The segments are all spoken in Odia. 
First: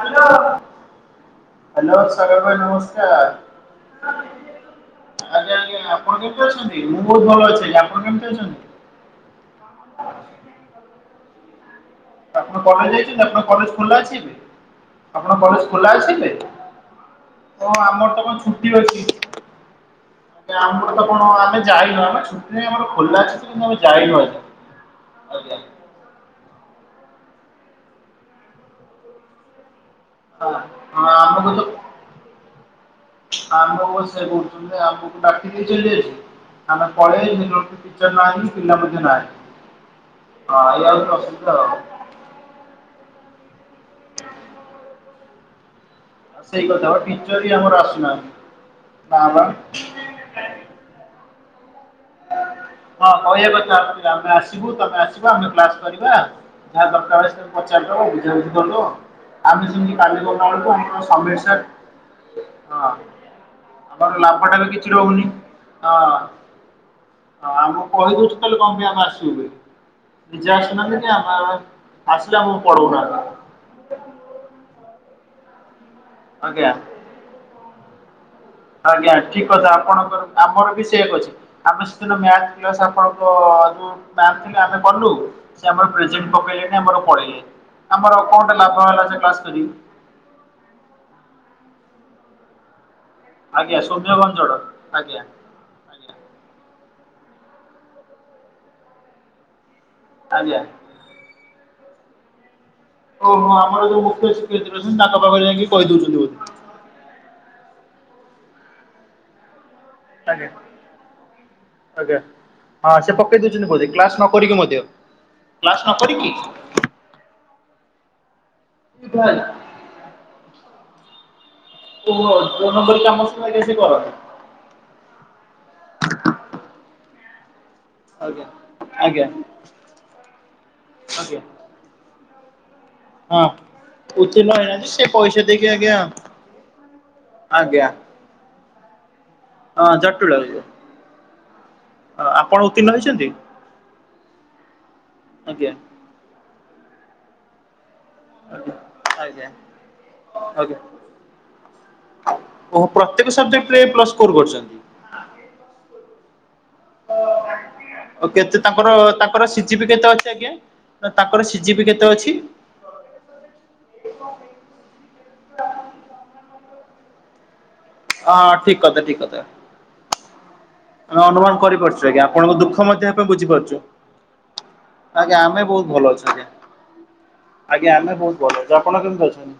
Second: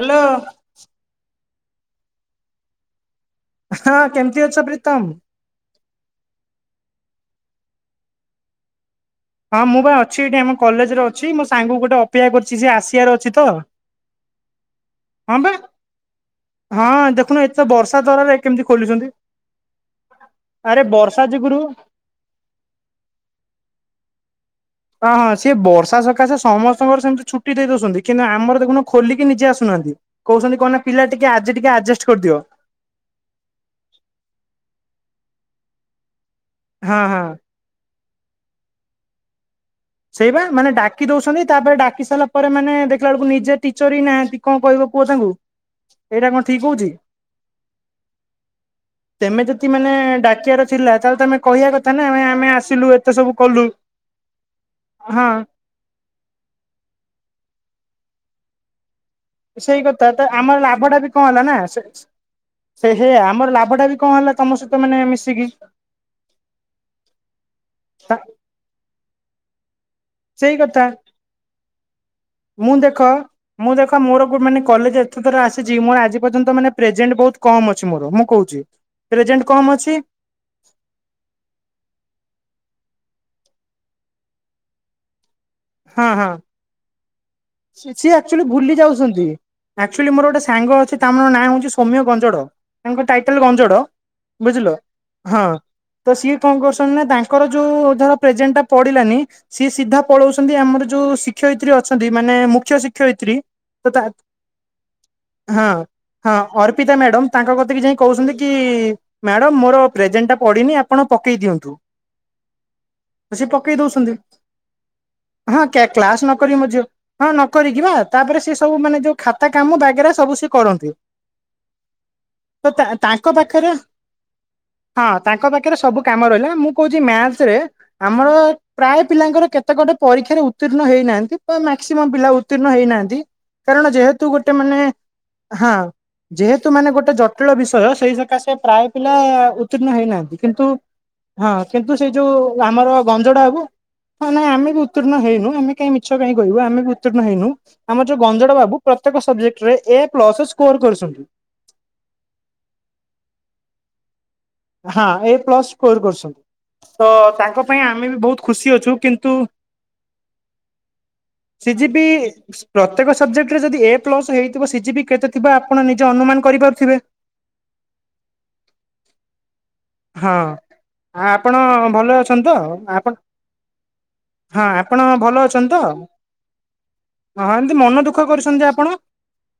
Hello hello. ହାଲୋ, ସାଗର ଭାଇ ନମସ୍କାର। ହଁ, କେମିତି ଅଛ ପ୍ରୀତମ୍? ଆଜ୍ଞା ଆଜ୍ଞା, ଆପଣ କେମିତି ଅଛନ୍ତି? ମୁଁ ବହୁତ୍ ଭଲ ଅଛି। ଆପଣ କେମିତି ଅଛନ୍ତି? ହଁ, ମୁଁ ବା ଅଛି ଏଠି ଆମ କଲେଜରେ ଅଛି, ମୋ ସାଙ୍ଗ ଗୋଟେ ଅ ଆପଣ କଲେଜ ଯାଇଛନ୍ତି? ଆପଣଙ୍କ କଲେଜ ଖୋଲା ଅଛି ଏବେ? ଆପଣଙ୍କ ହଁ ବା କଲେଜ ଖୋଲା ଅଛି ଏବେ? ହଁ ଦେଖୁନୁ ଏତେ କଣ, ବର୍ଷା ଆମର ତ ତରାରେ କଣ କେମିତି ଛୁଟି ଅଛି। ଖୋଲୁଛନ୍ତି। ଆରେ ଆମର ତ ବର୍ଷା କଣ, ଯୋଗୁରୁ ଆମେ ଯାଇନୁ ଆମେ ଛୁ ଟି ନାଇଁ, ଆମର ଖୋଲା ଅଛି ସେ କିନ୍ତୁ ଆମେ ଯାଇନୁ ଆଉ। ହଁ ହଁ, ସିଏ ବର୍ଷା ସକାଶେ ସମ ତମର ସେମିତି ଛୁଟି ଦେଇ ଦଉଛନ୍ତି କିନ୍ତୁ ଆମର ଦେଖୁନ ଖୋଲିକି ନିଜେ ଆସୁନାହାନ୍ତି। ହଁ କହୁଛନ୍ତି କଣ ନା, ପିଲା ହଁ ଟିକେ ଆମକୁ ଆଜି ତ ଟିକେ ଆଡଜଷ୍ଟ କରିଦିଅ। ଆମକୁ ସେ କହୁଚନ୍ତି, ଆମକୁ ଡାକି ଦେଇଚନ୍ତି [unintelligible] ଆମେ ହଁ ହଁ। ପଳେଇ ଟିଚର୍ ନାହାନ୍ତି, ପିଲା ମଧ୍ୟ ନାହାନ୍ତି। ସେଇବା ହଁ ମାନେ ଏଇଆ ଡାକି ହଉଛି ଦଉଛନ୍ତି, ଅସୁବିଧା ତାପରେ ଆଉ। ଡାକି ସାରିଲା ପରେ ମାନେ ଦେଖିଲା ବେଳକୁ ନିଜେ ଟିଚର ହିଁ ନାହାନ୍ତି, କଣ କହିବ କୁହ ତାଙ୍କୁ? ଏଇଟା କଣ ଠିକ୍ ସେଇ ହଉଚି? କଥା ବା ଟିଚର ହିଁ ଆମର ଆସୁନାହାନ୍ତି। ନା ବା ତେମେ ଯଦି ମାନେ ଡାକିଆର ଥିଲା, ତାହେଲେ ତମେ କହିଆ କଥା ନା। ଆମେ ଆସିଲୁ, ଏତେ ସବୁ କଲୁ, ଏ ଆମେ ଆସିବୁ ତମେ ହଁ ଆସିବ ଆମେ କ୍ଲାସ୍ କରିବା। ଯାହା ଦରକାର ବେଳେ ସେ ପଚାରିଦବ ବୁଝାବୁଝି କରିଦବ। ଆମେ ସେଇ ଯେମିତି କଥା କାଲି ତ ଗଲା ବେଳକୁ ଲାଭ ଟା ଆମର ବି କଣ ସମୀର ହେଲା ନା ସାର୍। ସେ ହଁ ସେ ହେଇଆ ଆମର ଲାଭ ଟା ବି କଣ ଆମର ହେଲା ତମ ଲାଭଟାରେ ସହିତ କିଛି ମାନେ ରହୁନି ମିଶିକି ହଁ। ହଁ ଆମକୁ କହି ଦଉଛୁ ତାହେଲେ କଣ ପାଇଁ ଆମେ ଆସିବୁ ବୋଲି। ନିଜେ ସେଇ କଥା ଆସନ୍ତି ନି ଆମର ଆସିଲେ ଆମେକୁ ମୁଁ ଦେଖ ପଢଉନାହାନ୍ତି। ମୁଁ ଦେଖ ମୋର ଗୋ ମାନେ କଲେଜ ଏତ ଥର ଆସିଚି। ମୋର ଆଜି ପର୍ଯ୍ୟନ୍ତ ମାନେ ଆଜ୍ଞା। ପ୍ରେଜେଣ୍ଟ୍ ବହୁତ କମ୍ ଅଛି ମୋର ମୁଁ କହୁଚି। ଆଜ୍ଞା ଠିକ୍ କଥା ଆପଣଙ୍କର ଆମର ବି ସେଭ୍ ଅଛି ଆମେ ସେଦିନ୍ ମ୍ୟାଥ୍ କ୍ଲାସ୍ ଆପଣଙ୍କ ତାରି ଦିନ ଆମେ କଲୁ। ସେ ଆମର ହଁ ପ୍ରେଜେଣ୍ଟ୍ ହଁ ପକେଇଲେନି ଆମର ପଢେଇଲେ। ସିଏ ଆମର ଆକ୍ଚୁଆଲି କଣଟା ଭୁଲି ଲାଭ ହେଲା ଯେ ଯାଉଛନ୍ତି। ପାଶ୍ କରି କି। ଆକ୍ଚୁଆଲି ମୋର ଗୋଟେ ସାଙ୍ଗ ଅଛି ତାଙ୍କର ନାଁ ହଉଛି ସୋମ୍ୟ ଗଞ୍ଜଡ। ତାଙ୍କର ଟା ଟାଇଟେଲ୍ ଆଜ୍ଞା ଗଞ୍ଜଡ ସୌମ୍ୟ ଗଞ୍ଜଡ଼ ବୁଝିଲ ଆଜ୍ଞା। ହଁ। ତ ଆଜ୍ଞା ସିଏ କଣ କରୁଛନ୍ତି ନା ତାଙ୍କର ଯୋଉ ଧର ପ୍ରେଜେଣ୍ଟଟା ପଡିଲାନି ସିଏ ସିଧା ପଳୋ ଉଚନ୍ତି ଆଜ୍ଞା। ଆମର ଯୋଉ ଶିକ୍ଷୟିତ୍ରୀ ଅଛନ୍ତି‌। ମାନେ ମୁଖ୍ୟ ଶି ଶିକ୍ଷୟତ୍ରୀ ଓହୋ ଆମର ଯୋଉ ତଥା ମୁଖ୍ୟ ଶିକ୍ଷୟତ୍ରୀ ଅଛନ୍ତି ତାଙ୍କ ପାଖରେ ଯାଇକି ହଁ କହିଦଉଛନ୍ତି ହଁ ବୋଧେ। ଅର୍ପିତା ମ୍ୟାଡ଼ାମ୍। ତାଙ୍କ କତି କି ଯାଇ କହୁଛନ୍ତି କି ମ୍ୟାଡ଼ାମ୍ ମୋର ପ୍ରେଜେଣ୍ଟ୍ ଆଜ୍ଞା ପଡିନି ଆପଣ ପକେଇ ଦିଅନ୍ତୁ। ଆଜ୍ଞା ହଁ ସେ ପକେଇ ଦଉଚନ୍ତି ବୋଧେ କ୍ଲାସ ନ କରିକି ମଧ୍ୟ। ହଁ ନ କ୍ଲାସ୍ କରିକି ନକରି କି ମୋ ଝିଅ ହଁ ନକରି କି ବା। ତାପରେ ସେ ସବୁ ମାନେ ଯୋଉ ଭାଇ ଖାତା କାମ ବାଗେରା ସବୁ ସିଏ କରନ୍ତି। କୋଉ ତ ଅର୍ଜନ କରି ତାଙ୍କ କାମ ସେ ଆଜ୍ଞା ପାଖରେ ସେ କରନ୍ତି। ହଁ ତାଙ୍କ ପାଖରେ ସବୁ କାମ ରହିଲା। ମୁଁ କହୁଛି ମ୍ୟାଥରେ ଆମର ଆଜ୍ଞା ପ୍ରାୟ ଆଜ୍ଞା ପିଲାଙ୍କର କେତେ ଗୋଟେ ପରୀକ୍ଷାରେ ଉତ୍ତୀର୍ଣ୍ଣ ହେଇନାହାନ୍ତି। ଆଜ୍ଞା। ପର୍ ଅଁ ମ୍ୟାକ୍ସୟମ୍ ପିଲା ଉତ୍ତୀର୍ଣ ହେଇନାହାନ୍ତି। ହଁ କାରଣ ଯେହେତୁ ଗୋଟେ ଉତ୍ତୀର୍ଣ୍ଣ ମାନେ ହେଇନାହାନ୍ତି ସେ ପଇସା ଦେଇକି ହଁ। ଆଜ୍ଞା ଯେହେତୁ ମାନେ ଗୋଟେ ଜଟିଳ ଆଜ୍ଞା ବିଷୟ ସେଇ ସକାଶେ ପ୍ରାୟ ପିଲା ଉତ୍ତୀର୍ଣ୍ଣ ହଁ ଜଟୁଳ ହେଇନାହାନ୍ତି। ବାବୁ କିନ୍ତୁ ହଁ କିନ୍ତୁ ସେଇ ଯୋଉ ଆପଣ ଉତ୍ତୀର୍ଣ୍ଣ ଆମର ହେଇଛନ୍ତି? ଗଞ୍ଜଡା ବାବୁ ହଁ ନାଁ ଆମେ ବି ଉତ୍ତୀର୍ଣ୍ଣ ହେଇନୁ। ଆଜ୍ଞା ଆମେ କାଇଁ ମି ମିଛ କାହିଁ କହିବୁ ଆମେ ଉତ୍ତୀର୍ଣ୍ଣ ହେଇନୁ। ଆମର ଯୋଉ ଗଞ୍ଜଡ ଆଜ୍ଞା ବାବୁ ପ୍ରତ୍ୟେକ ସବଜେକ୍ଟରେ ଆଜ୍ଞା ଏ ପ୍ଲସ ସ୍କୋର କରୁଛନ୍ତି। ଓ ପ୍ରତ୍ୟେକ ସବଜେକ୍ଟରେ ଏ ପ୍ଲସ୍ ସ୍କୋର କରିଚନ୍ତି। ହଁ ଏ ପ୍ଲସ୍ ସ୍କୋର କରୁଛନ୍ତି। ତ ତାଙ୍କ ପାଇଁ ଆମେ ବି ଆଉ ବହୁତ କେତେ ଖୁସି ତାଙ୍କର ଅଛୁ। କିନ୍ତୁ ତାଙ୍କର ସିଜିପି କେତେ ଅଛି ଆଜ୍ଞା? ନା ତାଙ୍କର ସିଜିପି କେତେ ସିଜିିପିଏ ଅଛି? ପ୍ରତ୍ୟେକ ସବଜେକ୍ଟରେ ଯଦି ଏ ପ୍ଲସ୍ ହେଇଥିବ ସି ଜିପି କେତେ ଥିବ ଆପଣ ନିଜେ ଅନୁମାନ କରିପାରୁଥିବେ। ହଁ ଠିକ୍ କଥା ଠିକ୍ କଥା। ହଁ ଆମେ ଆପଣ ଅନୁମାନ କରିପାରୁଛୁ ଭଲ ଆଜ୍ଞା ଅଛନ୍ତି ତ। ଆପଣଙ୍କ ଦୁଃଖ ମଧ୍ୟ ଆପଣ ଆମେ ବୁଝିପାରୁଛୁ। ହଁ ଆପଣ ଆଜ୍ଞା ଭଲ ଆମେ ଅଛନ୍ତି ତ। ବହୁତ ଭଲ ଅଛୁ ଆଜ୍ଞା। ହଁ ଏମିତି ଆଜ୍ଞା ମନ ଆମେ ଦୁଃଖ ବହୁତ ଭଲ କରୁଛନ୍ତି ଅଛୁ ଆପଣ। କେମିତି ଅଛନ୍ତି?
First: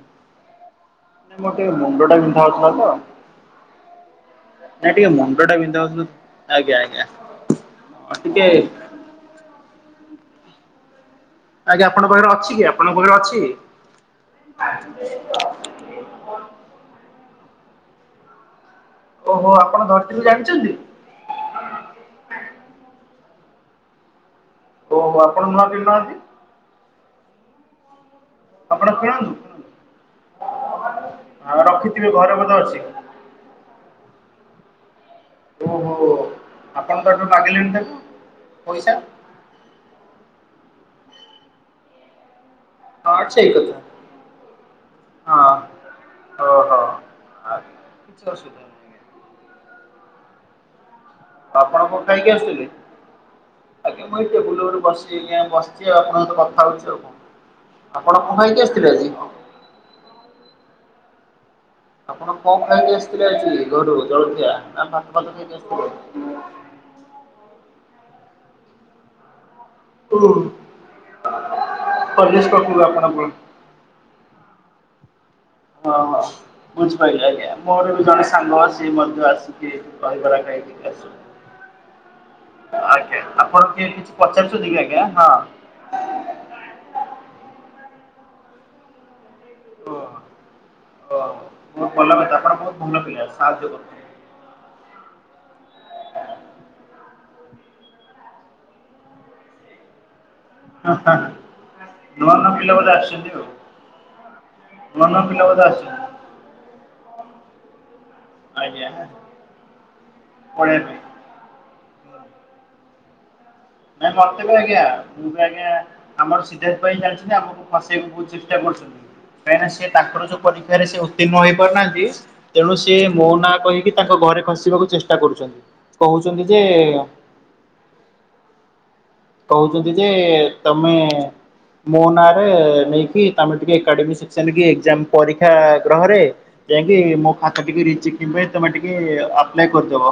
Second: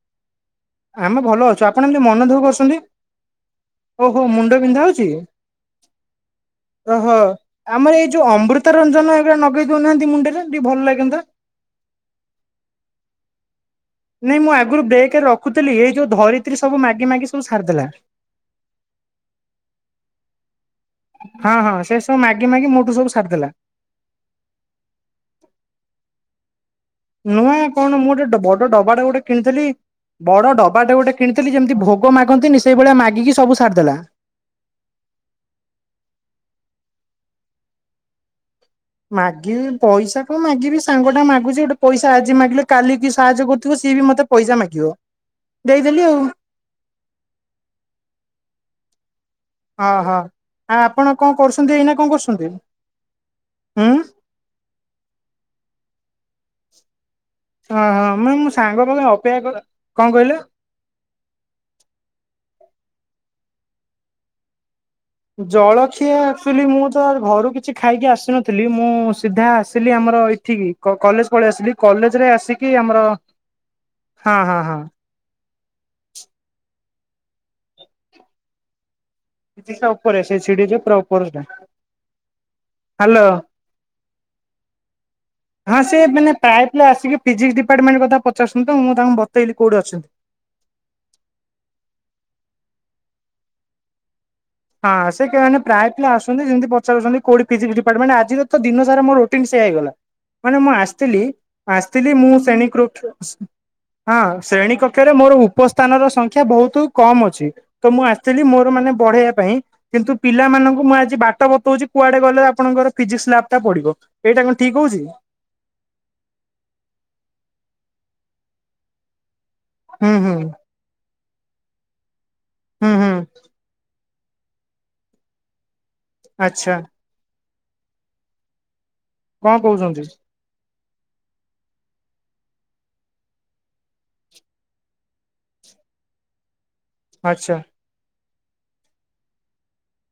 ଆମେ ଭଲ ମୋର ଅଛୁ ଟିକେ ଆପଣ ମୁଣ୍ଡ ଏମିତି ଟା ମନ ବିନ୍ଧା ଦୁଃଖ ହଉଥିଲା କରଛନ୍ତି। ତ ଓହୋ ମୁଣ୍ଡ ବିନ୍ଧା ହଉ ନାଇଁ ଟିକେ ମଣ୍ଡଟା ବିନ୍ଧା ହଉଥିଲା ତ। ଓହୋ ଆମର ଏଇ ଯୋଉ ଟିକେ ଅମୃତ ରଞ୍ଜନ ପୁରା ନଗେଇ ଦଉନାହାନ୍ତି ମୁଣ୍ଡରେ ଟିକେ ଭଲ ଲାଗନ୍ତା। ଆଜ୍ଞା ଆପଣଙ୍କ ପାଖରେ ଅଛି କି ଆପଣଙ୍କ ପାଖରେ ଅଛି। କୁଥିଲ ଏଇ ଯୋଉ ଧରିତ୍ରୀ ସବୁ ମାଗି ମାଗି ସବୁ ସାରିଦେଲା। ଓହୋ ଆପଣ ଧରିତ୍ରୀକୁ ଜାଣିଛନ୍ତି। ହଁ ହଁ ସେ ସବୁ ମାଗି ମାଗି ମୋଠୁ ସବୁ ସାରିଦେଲା। ଓ ହ ଆପଣ ନୁଆ ପିନାହାନ୍ତି। ନୁଆଁ କଣ ମୁଁ ଗୋଟେ ବଡ ଆପଣ ଡବାଟେ ଗୋଟେ କିଣନ୍ତୁ। କିଣିଥିଲି। ବଡ ଡବାଟେ ଗୋଟେ କିଣିଥିଲି ଆଉ ଯେମିତି ରଖିଥିବେ ଭୋଗ ଘରେ ବୋଧେ ମାଗନ୍ତିନି ଅଛି ସେଇଭଳିଆ ମାଗିକି ସବୁ ସାରିଦେଲା। ଓହୋ ଆପଣ ତ ଏଠୁ ମାଗିଲେଣି ତାକୁ ପଇସା। ମାଗିବି ପଇସା କଣ ମାଗିବି ସାଙ୍ଗଟା ମାଗୁଛି ଗୋଟେ ପଇସା ଆଜି ମାଗିଲେ କାଲିକି ହଁ ସାହାଯ୍ୟ ସେଇ କଥା କରୁଥିବ ସିଏ ବି ମତେ ପଇସା ମାଗିବ ଦେଇଦେଲି ଆଉ। ହଁ ଓହୋ ଆ କିଛି ଅସୁବିଧା ନାହିଁ। ଅ ହ ଆଉ ଆପଣ କଣ କରୁଛନ୍ତି ଆପଣ ଏଇନା କଣ ଖାଇକି କରୁଛନ୍ତି ହୁଁ? ବୁଲୁବୁଲୁ ବସି ବସିଛି ଆପଣଙ୍କ କଥା ହଉଛି ଆଉ କଣ? ଓହଁ ଆପଣ କଣ ମାନେ ମଁ ଖାଇକି ଆସିଥିଲେ ସାଙ୍ଗ ପାଖ ଆଜି? ଅପେକ୍ଷା କ କଣ କହିଲ? ଆପଣ କଣ ଖାଇକି ଆସିଥିଲେ ଆଜି ଘରୁ ଜଳଖିଆ ନା ଭା? ଜଳଖିଆ ଆଚୁଆଲି ମୁଁ ତ ଘରୁ କିଛି ଖାଇକି ଆସିନଥିଲି ମୁଁ ସିଧା ଆସି ଥିଲି ଓ ଆମର ଏଠିକି କ କଲେଜ ପଳେଇ ଆସିଲି କଲେଜରେ କଲେଜ ଆସିକି ପାଖରୁ ଆମର ଆପଣଙ୍କର? ହଁ ହଁ ହଁ। ହଁ ହଁ ବୁଝିପାଇଲି ଆଜ୍ଞା ମୋର ବି ଜଣେ ସାଙ୍ଗ ଅଛି ମଧ୍ୟ ଆସେ। ଫିଜିକ୍ସ ଟା ଉପରେ ସେ ସିଡି ଯେ ପୁରା ଉପର ଟା। ଆଜ୍ଞା ଆପଣ କିଏ କିଛି ପଚାରୁଛନ୍ତି କି ଆଜ୍ଞା ହଁ। ହଁ ସେ ମାନେ ପ୍ରାୟ ପିଲା ଆସିକି ଫିଜିକ୍ସ ଡିପାର୍ଟମେଣ୍ଟ କଥା ପଚାରୁଛନ୍ତି ତ ମୁଁ ତାଙ୍କୁ ବତେଇଲି କୋଉଠି ଅଛନ୍ତି। ଓ ବହୁତ ଭଲ କଥା ଆପଣ ବହୁତ ଭଲ ପିଲା ସାହାଯ୍ୟ କରୁ ହଁ ସେ କେ ପ୍ରାୟ ପିଲା ଆସୁଛନ୍ତି ଯେମିତି ପଚାରୁଛନ୍ତି କୋଉଠି ଫିଜିକ୍ସ ଡିପାଟମେଣ୍ଟ ଆଜିର ତ ଦିନ ସାରା ମୋର ଟିନ ସେଆହେଇଗଲା ମାନେ ମୁଁ ହାଁ ଆସିଥିଲି ହାଁ ଆସିଥିଲି ମୁଁ ନୂଆ ନୂଆ ଶ୍ରେଣୀ ପିଲା ବୋଧେ ଆସିଛନ୍ତି ଆଉ। କୃକ୍ଷ୍ୟ ହଁ ଶ୍ରେଣୀ ନୂଆ କକ୍ଷରେ ନୂଆ ମୋର ପିଲା ବୋଧେ ଉପସ୍ଥାନ ଆସିଛନ୍ତି। ର ସଂ ସଂଖ୍ୟା ବହୁତ କମ ଅଛି ତ ମୁଁ ଆସିଥିଲି ମୋର ଆଜ୍ଞା। ମାନେ ବଢେଇଆ ପାଇଁ କିନ୍ତୁ ପଢିବା ପିଲାମାନଙ୍କୁ ମୁଁ ଆଜି ବାଟ ବତଉଛି କୁଆଡେ ପାଇଁ। ଗଲେ ଆପଣଙ୍କର ଫିଜିକ୍ସ ଲାବ୍ ଟା ପଡିବ ନାଇଁ ମତେ ଏଇଟା ବି କଣ ଆଜ୍ଞା ଠିକ ହଉଛି? ମୁଁ ଆଜ୍ଞା ଆମର ସିଧାର୍ଥ ଭାଇ ଜାଣିଛନ୍ତି ଆମକୁ ଫସେଇବାକୁ ବହୁତ ଚେଷ୍ଟା କରୁଛନ୍ତି। କାହିଁକି ନା ସେ ହୁଁ ତାଙ୍କର ହୁଁ ଯୋଉ ପରୀକ୍ଷାରେ ସେ ଉତ୍ତୀର୍ଣ ହେଇ ପାରୁନାହାନ୍ତି ତେଣୁ ହୁଁ ସିଏ ହୁଁ ମୋ ନା କହିକି ତାଙ୍କ ଘରେ ଖସିବାକୁ ଚେଷ୍ଟା କରୁଛନ୍ତି କହୁଛନ୍ତି ଯେ ଆଚ୍ଛା। କହୁଛନ୍ତି ଯେ ତମେ ମୋ ନାଁରେ ନେଇକି ତମେ ଟିକେ ଏକାଡେମି ସେକ୍ସନ କି ଏକ୍ଜାମ ପରୀକ୍ଷା ଗ୍ରହରେ ଯାଇକି ମୋ ଆଚ୍ଛା ଖାତା ଟିକେ ରିଚେକିଂ ପାଇଁ ତମେ ଟିକେ ଆପ୍ଲାଏ କରିଦବ।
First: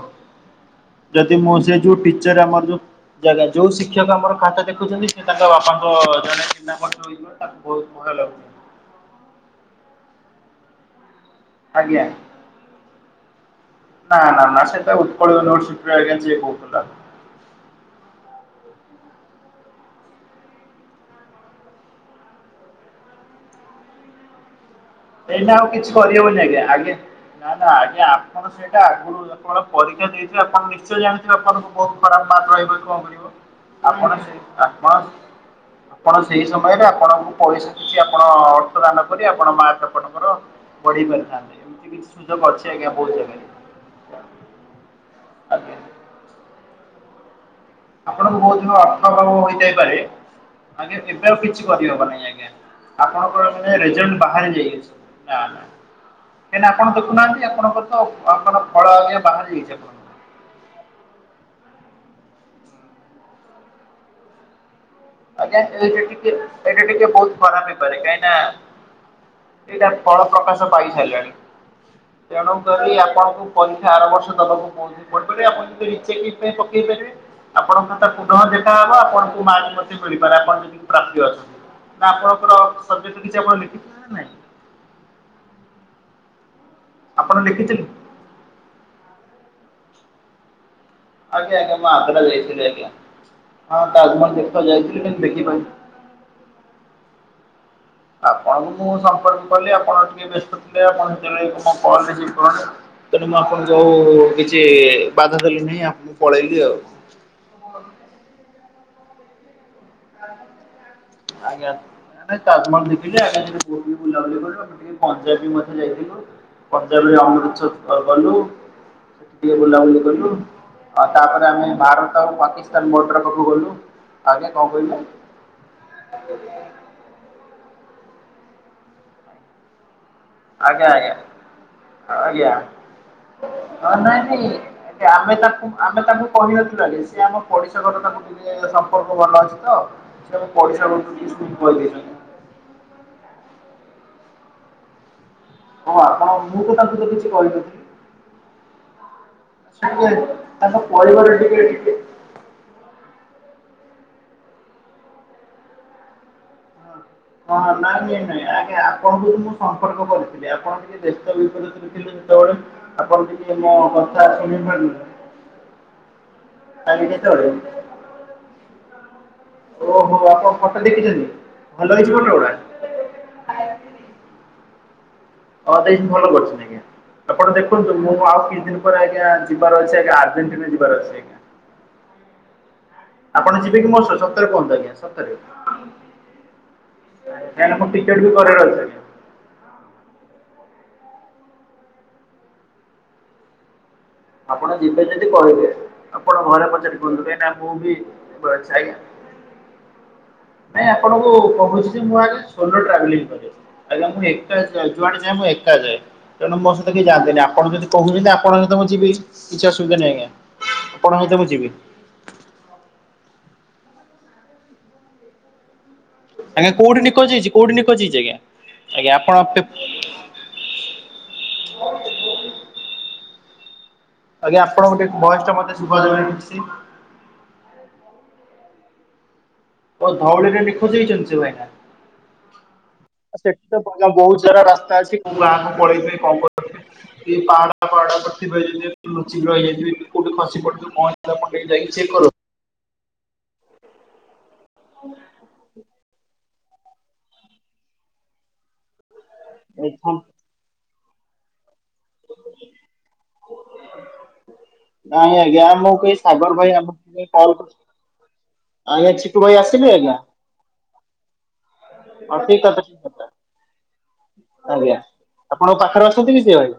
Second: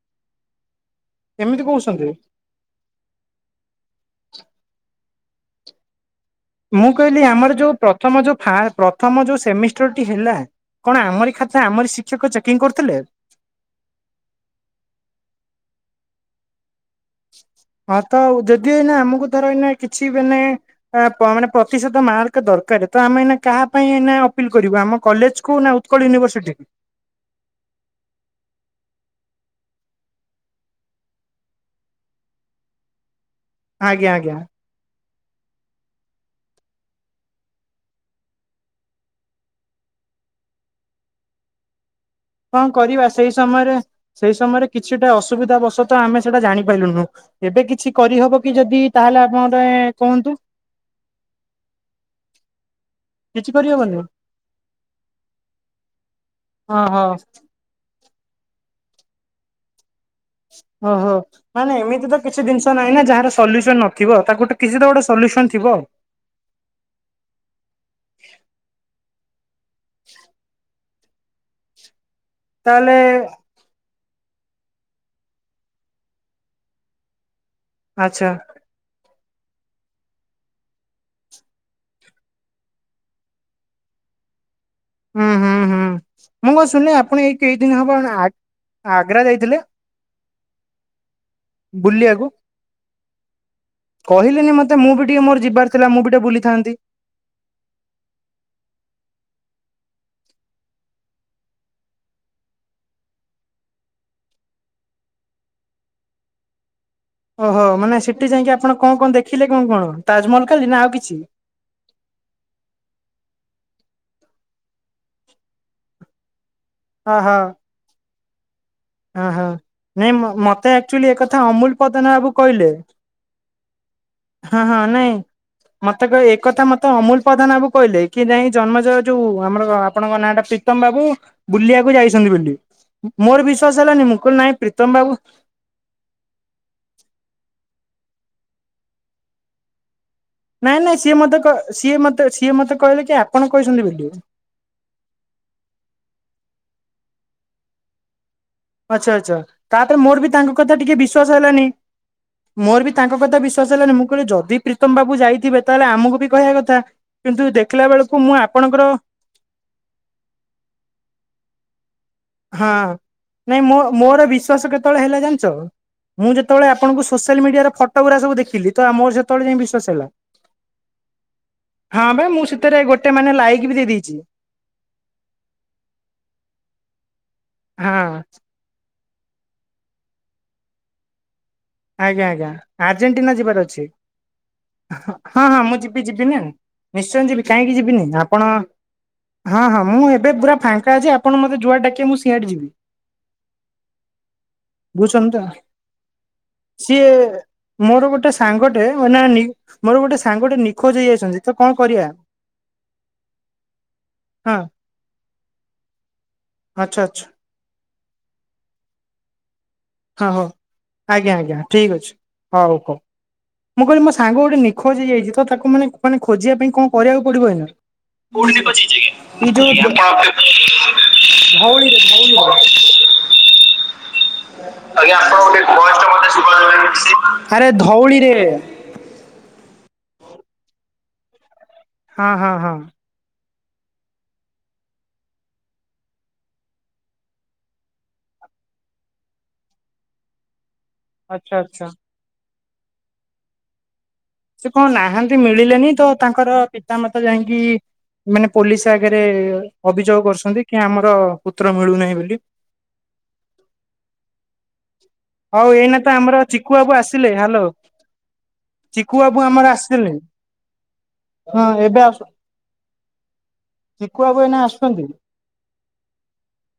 ଯଦି ଏମିତି ମୋର ସେ କହୁଛନ୍ତି। ଯୋଉଟିଚର ଆମର ଯୋଉ ଜାଗା ଯୋଉ ସି ଶିକ୍ଷକ ଆମର ଖାତା ଦେଖୁଛନ୍ତି ସେ ତାଙ୍କ ବାପାଙ୍କ ଜଣେ ଚିହ୍ନା ମୁଁ ପରିଚୟ କହିଲି ହେଇଥିବ ତାକୁ ଆମର ଯୋଉ ବହୁତ ଭୟ ପ୍ରଥମ ଯୋଉ ଲାଗୁଛି। ଫା ପ୍ରଥମ ଯୋଉ ସେମିଷ୍ଟର ଟି ହେଲା କଣ ଆମରି ଖା ତା ଆମରି ଆଜ୍ଞା ଶିକ୍ଷକ ଚେକିଂ କରୁଥିଲେ। ନା ନା ନା ସେଟା ଉତ୍କଳ ୟୁନିଭରସିଟିରୁ ଆଜ୍ଞା ଚେକ୍ ହଉଥିଲା। ହଁ ତ ଆଉ ଯଦି ଏଇନା ଆମକୁ ଧର ଏଇନା କିଛି ମାନେ ବାପା ପ୍ରତିଶତ ମାର୍କ ଦରକାର ତ ଆମେ ଏଇନା କାହା ପାଇଁ ଏଇନା ଅପିଲ କରିବୁ ଆମ କଲେଜ କୁ ସେଇଟା ଆଉ ନା କିଛି ଉତ୍କଳ କରିହେବନି ୟୁନିଭର୍ସିଟି ଆଜ୍ଞା କୁ ଆଗେ ନା ନା ଆଗେ ଆପଣ ସେଇଟା ଆଗରୁ ତୁମର ପରୀକ୍ଷା ଦେଇଥିଲେ ଆପଣ ନିଶ୍ଚୟ ଜାଣିଥିବେ ଆପଣଙ୍କୁ ବହୁତ ଖରାପ ମାର୍କ ରହିବ କଣ କରିବ? ଆଜ୍ଞା ଆପଣ ଆଜ୍ଞା ସେ ଆପଣ ଆପଣ ସେଇ ସମୟରେ ଆପଣଙ୍କୁ ପଇସା କିଛି ଆପଣ ଅର୍ଥଦାନ କରି ଆପଣ ମାର୍କ ଆପଣଙ୍କର ବଢେଇ ପାରିଥାନ୍ତେ ଏମିତି କି କଣ କରିବା ସେଇ ସମୟରେ। ସେଇ ସମୟରେ କିଛିଟା ଅସୁବିଧା ଆଜ୍ଞା ବଶତଃ ଆମେ ସେଇଟା ଜାଣିପାଇଲୁନୁ ଏବେ କି ଛି ଆପଣଙ୍କୁ କରିହବ କି ବହୁତ ଯଦି ଅର୍ଥ ତାହେଲେ ଅଭାବ ଆପଣ ମତେ ହୋଇଯାଇପାରେ କୁହନ୍ତୁ। ଆଜ୍ଞା ଏବେ ଆଉ କିଛି କରିହବ ନାହିଁ ଆଜ୍ଞା। ଆପଣଙ୍କର କିଛି ମାନେ କରିହବନି? ରେଜଲ୍ଟ ବାହରି ଯାଇଛି ନା ନା। କାହିଁ ନା ହଁ ଆପଣ ହଁ ଦେଖୁନାହାନ୍ତି ଆପଣଙ୍କର ତ ଆପଣ ଫଳ ଆଜ୍ଞା ବାହାରି ଯାଇଛି ଆପଣ। ଓହୋ ମାନେ ଏମିତି ତ କିଛି ଜିନିଷ ନାହିଁ ନା ଯାହାର ସଲ୍ୟୁସନ ନଥିବ ତାକୁ ଟି କିଛି ତ ଗୋଟେ ସଲ୍ୟୁସନ୍ ଥିବ। ଏ ଟିକେ ଏଇଟା ଟିକେ ବହୁତ ଖରାପ ହେଇପାରେ କାହିଁକି ନା ଏଇଟା ଫଳ ପ୍ରକାଶ। ପାଇ ସାରିଲାଣି ତେଣୁ ତାହେଲେ କରି ଆପଣଙ୍କୁ। ପରୀକ୍ଷା ଆର ବର୍ଷ ଦବାକୁ [unintelligible] ପଡିପାରେ ଆପଣ ରିଚେକିଙ୍ଗ ପାଇଁ ପକେଇ ପାରିବେ। ଆପଣଙ୍କ ଖାତା ଆଚ୍ଛା ପୁନଃ ଦେଖାହବ ଆପଣଙ୍କୁ ମାର୍କ ମ ମିଳିପାରେ ଆପଣ ଯଦି ପ୍ରାପ୍ୟ ଅଛନ୍ତି ନା ଆପଣଙ୍କର ସବଜେକ୍ଟ ରୁ କିଛି ଆପଣ ଲେଖିଥିଲେ ନା ନାହିଁ? ହୁଁ ହୁଁ ହୁଁ ମୁଁ କଣ ଶୁଣିଲି ଆପଣ ଏଇ କେଇଦିନ ହବ ଆ-ଆଗ୍ରା ଯାଇଥିଲେ। ଆଜ୍ଞା ଆଜ୍ଞା ମୁଁ ଆଗ୍ରା ବୁଲିବାକୁ। ଯାଇଥିଲି ଆଜ୍ଞା। ହଁ ତାଜମହଲ କହିଲେନି ଦେଖିବାକୁ ମତେ ମୁଁ ଯାଇଥିଲି ବି ଟିକେ କିନ୍ତୁ ମୋର ଦେଖି ଯିବାର ଥିଲା ମୁଁ ବି ଟିକେ ବୁଲିଥାନ୍ତି। ଆପଣଙ୍କୁ ମୁଁ ସମ୍ପର୍କ କଲି ଆପଣ ଟିକେ ବ୍ୟସ୍ତ ଥିଲେ ଆପଣ ସେତେବେଳେ ମୋ କଲ ରିସିଭ୍ କ ତେଣୁ ମୁଁ ଆପଣ ଯୋଉ କିଛି ବାଧା ଦେଲିନି ଆ ମୁଁ ପଳେଇଲି ଆଉ। ଓହୋ ମାନେ ସେଠି ଯାଇକି ଆପଣ କଣ କଣ ଦେଖିଲେ କଣ କଣ ତାଜମହଲ ଖାଲି ନା ଆଉ କିଛି? ଆଜ୍ଞା। ଆମେ ତାଜମହଳ ଦେଖିଲୁ [unintelligible] ବୁଲାବୁଲି କଲୁ ତାପରେ ଟିକେ ପଞ୍ଜାବ ବି ମଧ୍ୟ ଯାଇଥିଲୁ। ପଞ୍ଜାବରେ ଓହୋ ଅମୃତସର ଅ ଗଲୁ। ହଁ ସେଠି ହଁ। ଟିକେ ବୁଲାବୁଲି ନାଇଁ କଲୁ ମତେ ଆଉ ଆକ୍ଚୁଆଲି ଏକଥା ତାପରେ ଆମେ ଅମୁଲ ପଦନା ଭାରତ ବାବୁ ଆଉ କହିଲେ। ପାକିସ୍ତାନ ବର୍ଡର ପାଖକୁ ଗଲୁ। ଆଜ୍ଞା ହଁ କଣ ହଁ କହିଲେ? ନାଇଁ ମତେ କ ଏକଥା ମ ତ ଅମୁଲ ପ୍ରଧାନ ବାବୁ କହିଲେ କି ନାଇ ଜନ୍ମଜୟ ଯୋଉ ଆମର ଆପଣଙ୍କ ନାଁଟା। ପ୍ରୀତମ ଆଜ୍ଞା ବାବୁ ଆଜ୍ଞା ବୁଲିବାକୁ ଯାଇଛନ୍ତି ଆଜ୍ଞା ବୋଲି। ମୋର ବିଶ୍ଵାସ ହଁ ହେଲାନି ମୁଁ କହିଲି ନାଇଁ ପ୍ରୀତମ ଆଜ୍ଞା ବାବୁ। ଆମେ ତାକୁ ଆମେ ତାଙ୍କୁ କହିନଥିଲୁ ଆଗେ ସେ ଆମ ପଡିଶା ଘର ତାଙ୍କ [unintelligible] ସମ୍ପର୍କ ଭଲ ଅଛି ତ। ସେ ଆମ ପଡ଼ିଶା ଘର ଠୁ [unintelligible] ଶୁଣିକି କହିଦେଇଛନ୍ତି। ତ ସିଏ ମତେ କହିଲେ କି ଆପଣ କହିଛନ୍ତି ଭେଟିବାକୁ। ହଁ ଆପଣ ମୁଁ ତ ତାଙ୍କୁ ତ କିଛି କହିନଥିଲି। ଆଚ୍ଛା ଆଚ୍ଛା ସେ ତାପରେ ମୋର ଟିକେ ବି ତାଙ୍କ କଥା ଟିକେ ବିଶ୍ଵାସ ପରିବାର ହେଲାନି। ଟିକେ ଟିକେ ମୋର ବି ତାଙ୍କ କଥା ବିଶ୍ୱସ ହେଲାନି ମୁଁ କହିଲି ଯଦି ପ୍ରୀତମ ପାଖକୁ ଯାଇଥିବେ ତାହେଲେ ଆମକୁ ବି କହିବା କଥା। କିନ୍ତୁ ହଁ ଦେଖିଲା ନା ବେଳକୁ ନି ମୁଁ ନାଇଁ ଆଜ୍ଞା ଆପଣଙ୍କର ଆପଣଙ୍କୁ ବି ମୁଁ ସମ୍ପର୍କ କରିଥିଲି ଆପଣ ଟିକେ ବ୍ୟସ୍ତ ବିବ୍ରତରେ ଥିଲେ। ସେତେବେଳେ ହଁ ଆପଣ ଟିକେ ନାଇଁ ମୋ କଥା ମୋ-ମୋର ଶୁଣି ବିଶ୍ୱାସ ପାରିଲେନି କେତେବେଳେ ହେଲା ଜାଣିଛ? ମୁଁ ଯେତେବେଳେ କାଲି ଆପଣଙ୍କୁ ସୋସିଆଲ କେତେବେଳେ ମିଡିଆରେ ଫଟୋ ଗୁରା ସବୁ ଦେଖିଲି ତ ଆ ମୋର ସେ ତ ବେଳେ ଯାଇଁ ବିଶ୍ୱାସ ହେଲା ଓହୋ ଆପଣ ଫଟୋ ଦେଖିଛନ୍ତି ଭଲ ହଁ ହେଇଛି ବା ଫଟୋ ମୁଁ ଗୁଡ଼ା ସେ ଭିତରେ ଗୋଟେ ମାନେ ଲାଇକ ବି ଦେଇ ଦେଇଛି। ଅ ଦେଇ ଭଲ କରିଛନ୍ତି ଆଜ୍ଞ ଆପଣ ଦେଖନ୍ତୁ ହଁ ମୁଁ ଆଉ କିଛିଦିନ। [unintelligible] ଆଜ୍ଞା ଯିବାର ଅଛି ଆଜ୍ଞା ଆର୍ଜେଣ୍ଟିନା ଯିବାର ଅଛି ଆଜ୍ଞା। ଆଜ୍ଞା ଆଜ୍ଞା ଆର୍ଜେଣ୍ଟିନା ଆପଣ ଯିବାର ଯିବେ ଅଛି କି ମୋ ସହ ସତରେ କୁହନ୍ତୁ ଆଜ୍ଞା ହଁ ସତରେ ହଁ ହଁ ମୁଁ ଯିବି ଯିବିନି। ନିଶ୍ଚୟ ଯିବି କାହିଁକିନା କାହିଁକି ମୁଁ ଯିବିନି ଟିକେଟ୍ ବି ଆପଣ। କରିବାର ଅଛି ଆଜ୍ଞା ହଁ ହଁ ମୁଁ ଏବେ ପୁରା ଫାଙ୍କା ଅଛି ଆପଣ ମତେ ଯୁଆଡେ ଡାକିବେ ମୁଁ ସିଆଡେ ଯିବି। ଆପଣ ଯିବେ ଯଦି ବୁଝୁଛନ୍ତି ତ କହିବେ ଆପଣ ସିଏ ଘରେ। ମୋର ଗୋଟେ [unintelligible] [unintelligible] ମୋର ଗୋଟେ ସାଙ୍ଗଟେ ନି ନାଇଁ ଆପଣଙ୍କୁ କହୁଛି ଯେ ମୁଁ ଆଗେ ସୋଲୋ ଟ୍ରାଭେଲିଂ କରେ। ମୁଁ ଏକା ହଁ ଯା ଯୁଆଡେ ଯା ମୁଁ ଏକା ଯାଏ ତେଣୁ ମୋ ସହିତ ଆଚ୍ଛା କେହି ଆଚ୍ଛା ଜାଣନ୍ତିନି। ଆପଣ ଯଦି କହୁଛନ୍ତି ଆପଣ ହ ତ ମୁଁ ଯିବି କିଛି ଅସୁବିଧା ନାହିଁ ହଁ ଆଜ୍ଞା ହଉ ଆପଣ ଆଜ୍ଞା ସହିତ ମୁଁ ଆଜ୍ଞା ଯିବି। ଠିକ୍ ଅଛି ହଉ ହଉ ମୁଁ କହିଲି ମୋ ସାଙ୍ଗ ଗୋଟେ ନିଖୋଜ ହେଇଯାଇଛି ତ ତାକୁ ମାନେ ମାନେ ଖୋଜିବା ପାଇଁ ଆଜ୍ଞା କଣ କୋଉଠି କରିବାକୁ ନିଖୋଜ ପଡିବ ହେଇଛି ଏଇନା କୋଉଠି ନିଖୋଜ ହେଇଛି ଆଜ୍ଞା? କୋଉଠେ ହଜିଚିକି ଆଜ୍ଞା ଆପଣ ଏ ଜଉ ଧଉଳିରେ ଧଉଳି ଆଜ୍ଞା ଆପଣଙ୍କ ଆଜ୍ଞା ଟିକେ ଭଏସ ଟା ମତେ ଆପଣଙ୍କ ଶୁଭା ଭଏସ ଟିକେ ଯାଉନି ଠିକ୍ ଶୁଭା ସେ। ଲ ଗଲାନି ଆରେ ଧଉଳିରେ ଓ ଧଉଳିରେ ନିଖୋଜ ହେଇଛନ୍ତି ସେ ଭାଇନା। ହଁ ହଁ ହଁ। ସେଠି ତ ବହୁତ ସାରା ରାସ୍ତା ଅଛି କୋଉ ଗାଁକୁ ପଳେଇ କଣ କରୁ ଏ ପାହାଡ ପାହାଡ କରିଥିବେ ଯଦି ଲୁଚି ରହିଯାଇଥିବ କୋଉଠି ଖସି ପଡଥିବ ଆଚ୍ଛା ପହି ଆଚ୍ଛା। ଯାଇକି ଚେକ୍ କରନ୍ତୁ। ସେ କଣ ନାହାନ୍ତି ମିଳିଲେନି ତ ତାଙ୍କର ତା ମତେ ଯାଇକି ମାନେ ପୋଲିସ ଆଗରେ କରନ୍ତୁ। ଅଭିଯୋଗ କରୁଛନ୍ତି। କି ଆମର ପୁତ୍ର ମିଳୁନାହିଁ ବୋଲି। [inaudible] ନାଇଁ ଆଜ୍ଞା ହଉ ଏଇନା ଆମକୁ ତ କେହି ଆମର ସାଗର ଭାଇ ଚିକୁବାବୁ ଆମକୁ କେହି ଆସିଲେ କଲ। ହ୍ୟାଲୋ ଆଜ୍ଞା ଚିକୁବାବୁ ଚିକୁ ଭାଇ ଆମର ଆସିଲେ ଏଇନା। ହଁ ଏବେ ଆସୁଥିବେ। ହଁ ଠିକ୍ ଅଛନ୍ତି ଚିକୁ ବାବୁ ଏଇନା ଆଜ୍ଞା ଆସୁଛନ୍ତି? ଆପଣଙ୍କ ପାଖରେ ଅଛନ୍ତି କି ସିଏ ଭାଇ।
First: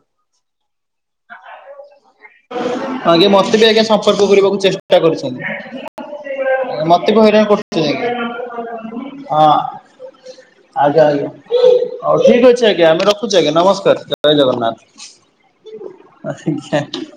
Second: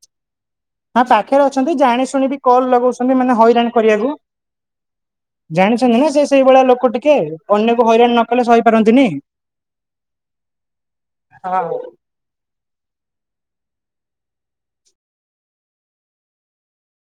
ହଁ ପାଖରେ ଅଛନ୍ତି ଜାଣି ଶୁଣି ବି କଲ ଲଗାଉଛନ୍ତି ଆଜ୍ଞା ମାନେ ମତେ ବି ହଇରାଣ ଆଜ୍ଞା କରିବାକୁ ସମ୍ପର୍କ କରିବାକୁ ଚେଷ୍ଟା କରିଛନ୍ତି। ଜାଣିଛନ୍ତି ନା ସେ ସେଇଭଳିଆ ଆଜ୍ଞା, ଲୋକ ଟିକେ ମତେ ବି ହଇରାଣ କରୁଛନ୍ତି ଅନ୍ୟକୁ ଆଜ୍ଞା ହଇରାଣ ନ କଲେ ସହିପାରନ୍ତିନି। ହଁ ଆଜ୍ଞା ଆଜ୍ଞା। ହଁ। ହଉ ଠିକ୍ ଅଛି ଆଜ୍ଞା ଆମେ ରଖୁଛୁ ଆଜ୍ଞା ନମସ୍କାର ଜୟ ଜଗନ୍ନାଥ। [unintelligible]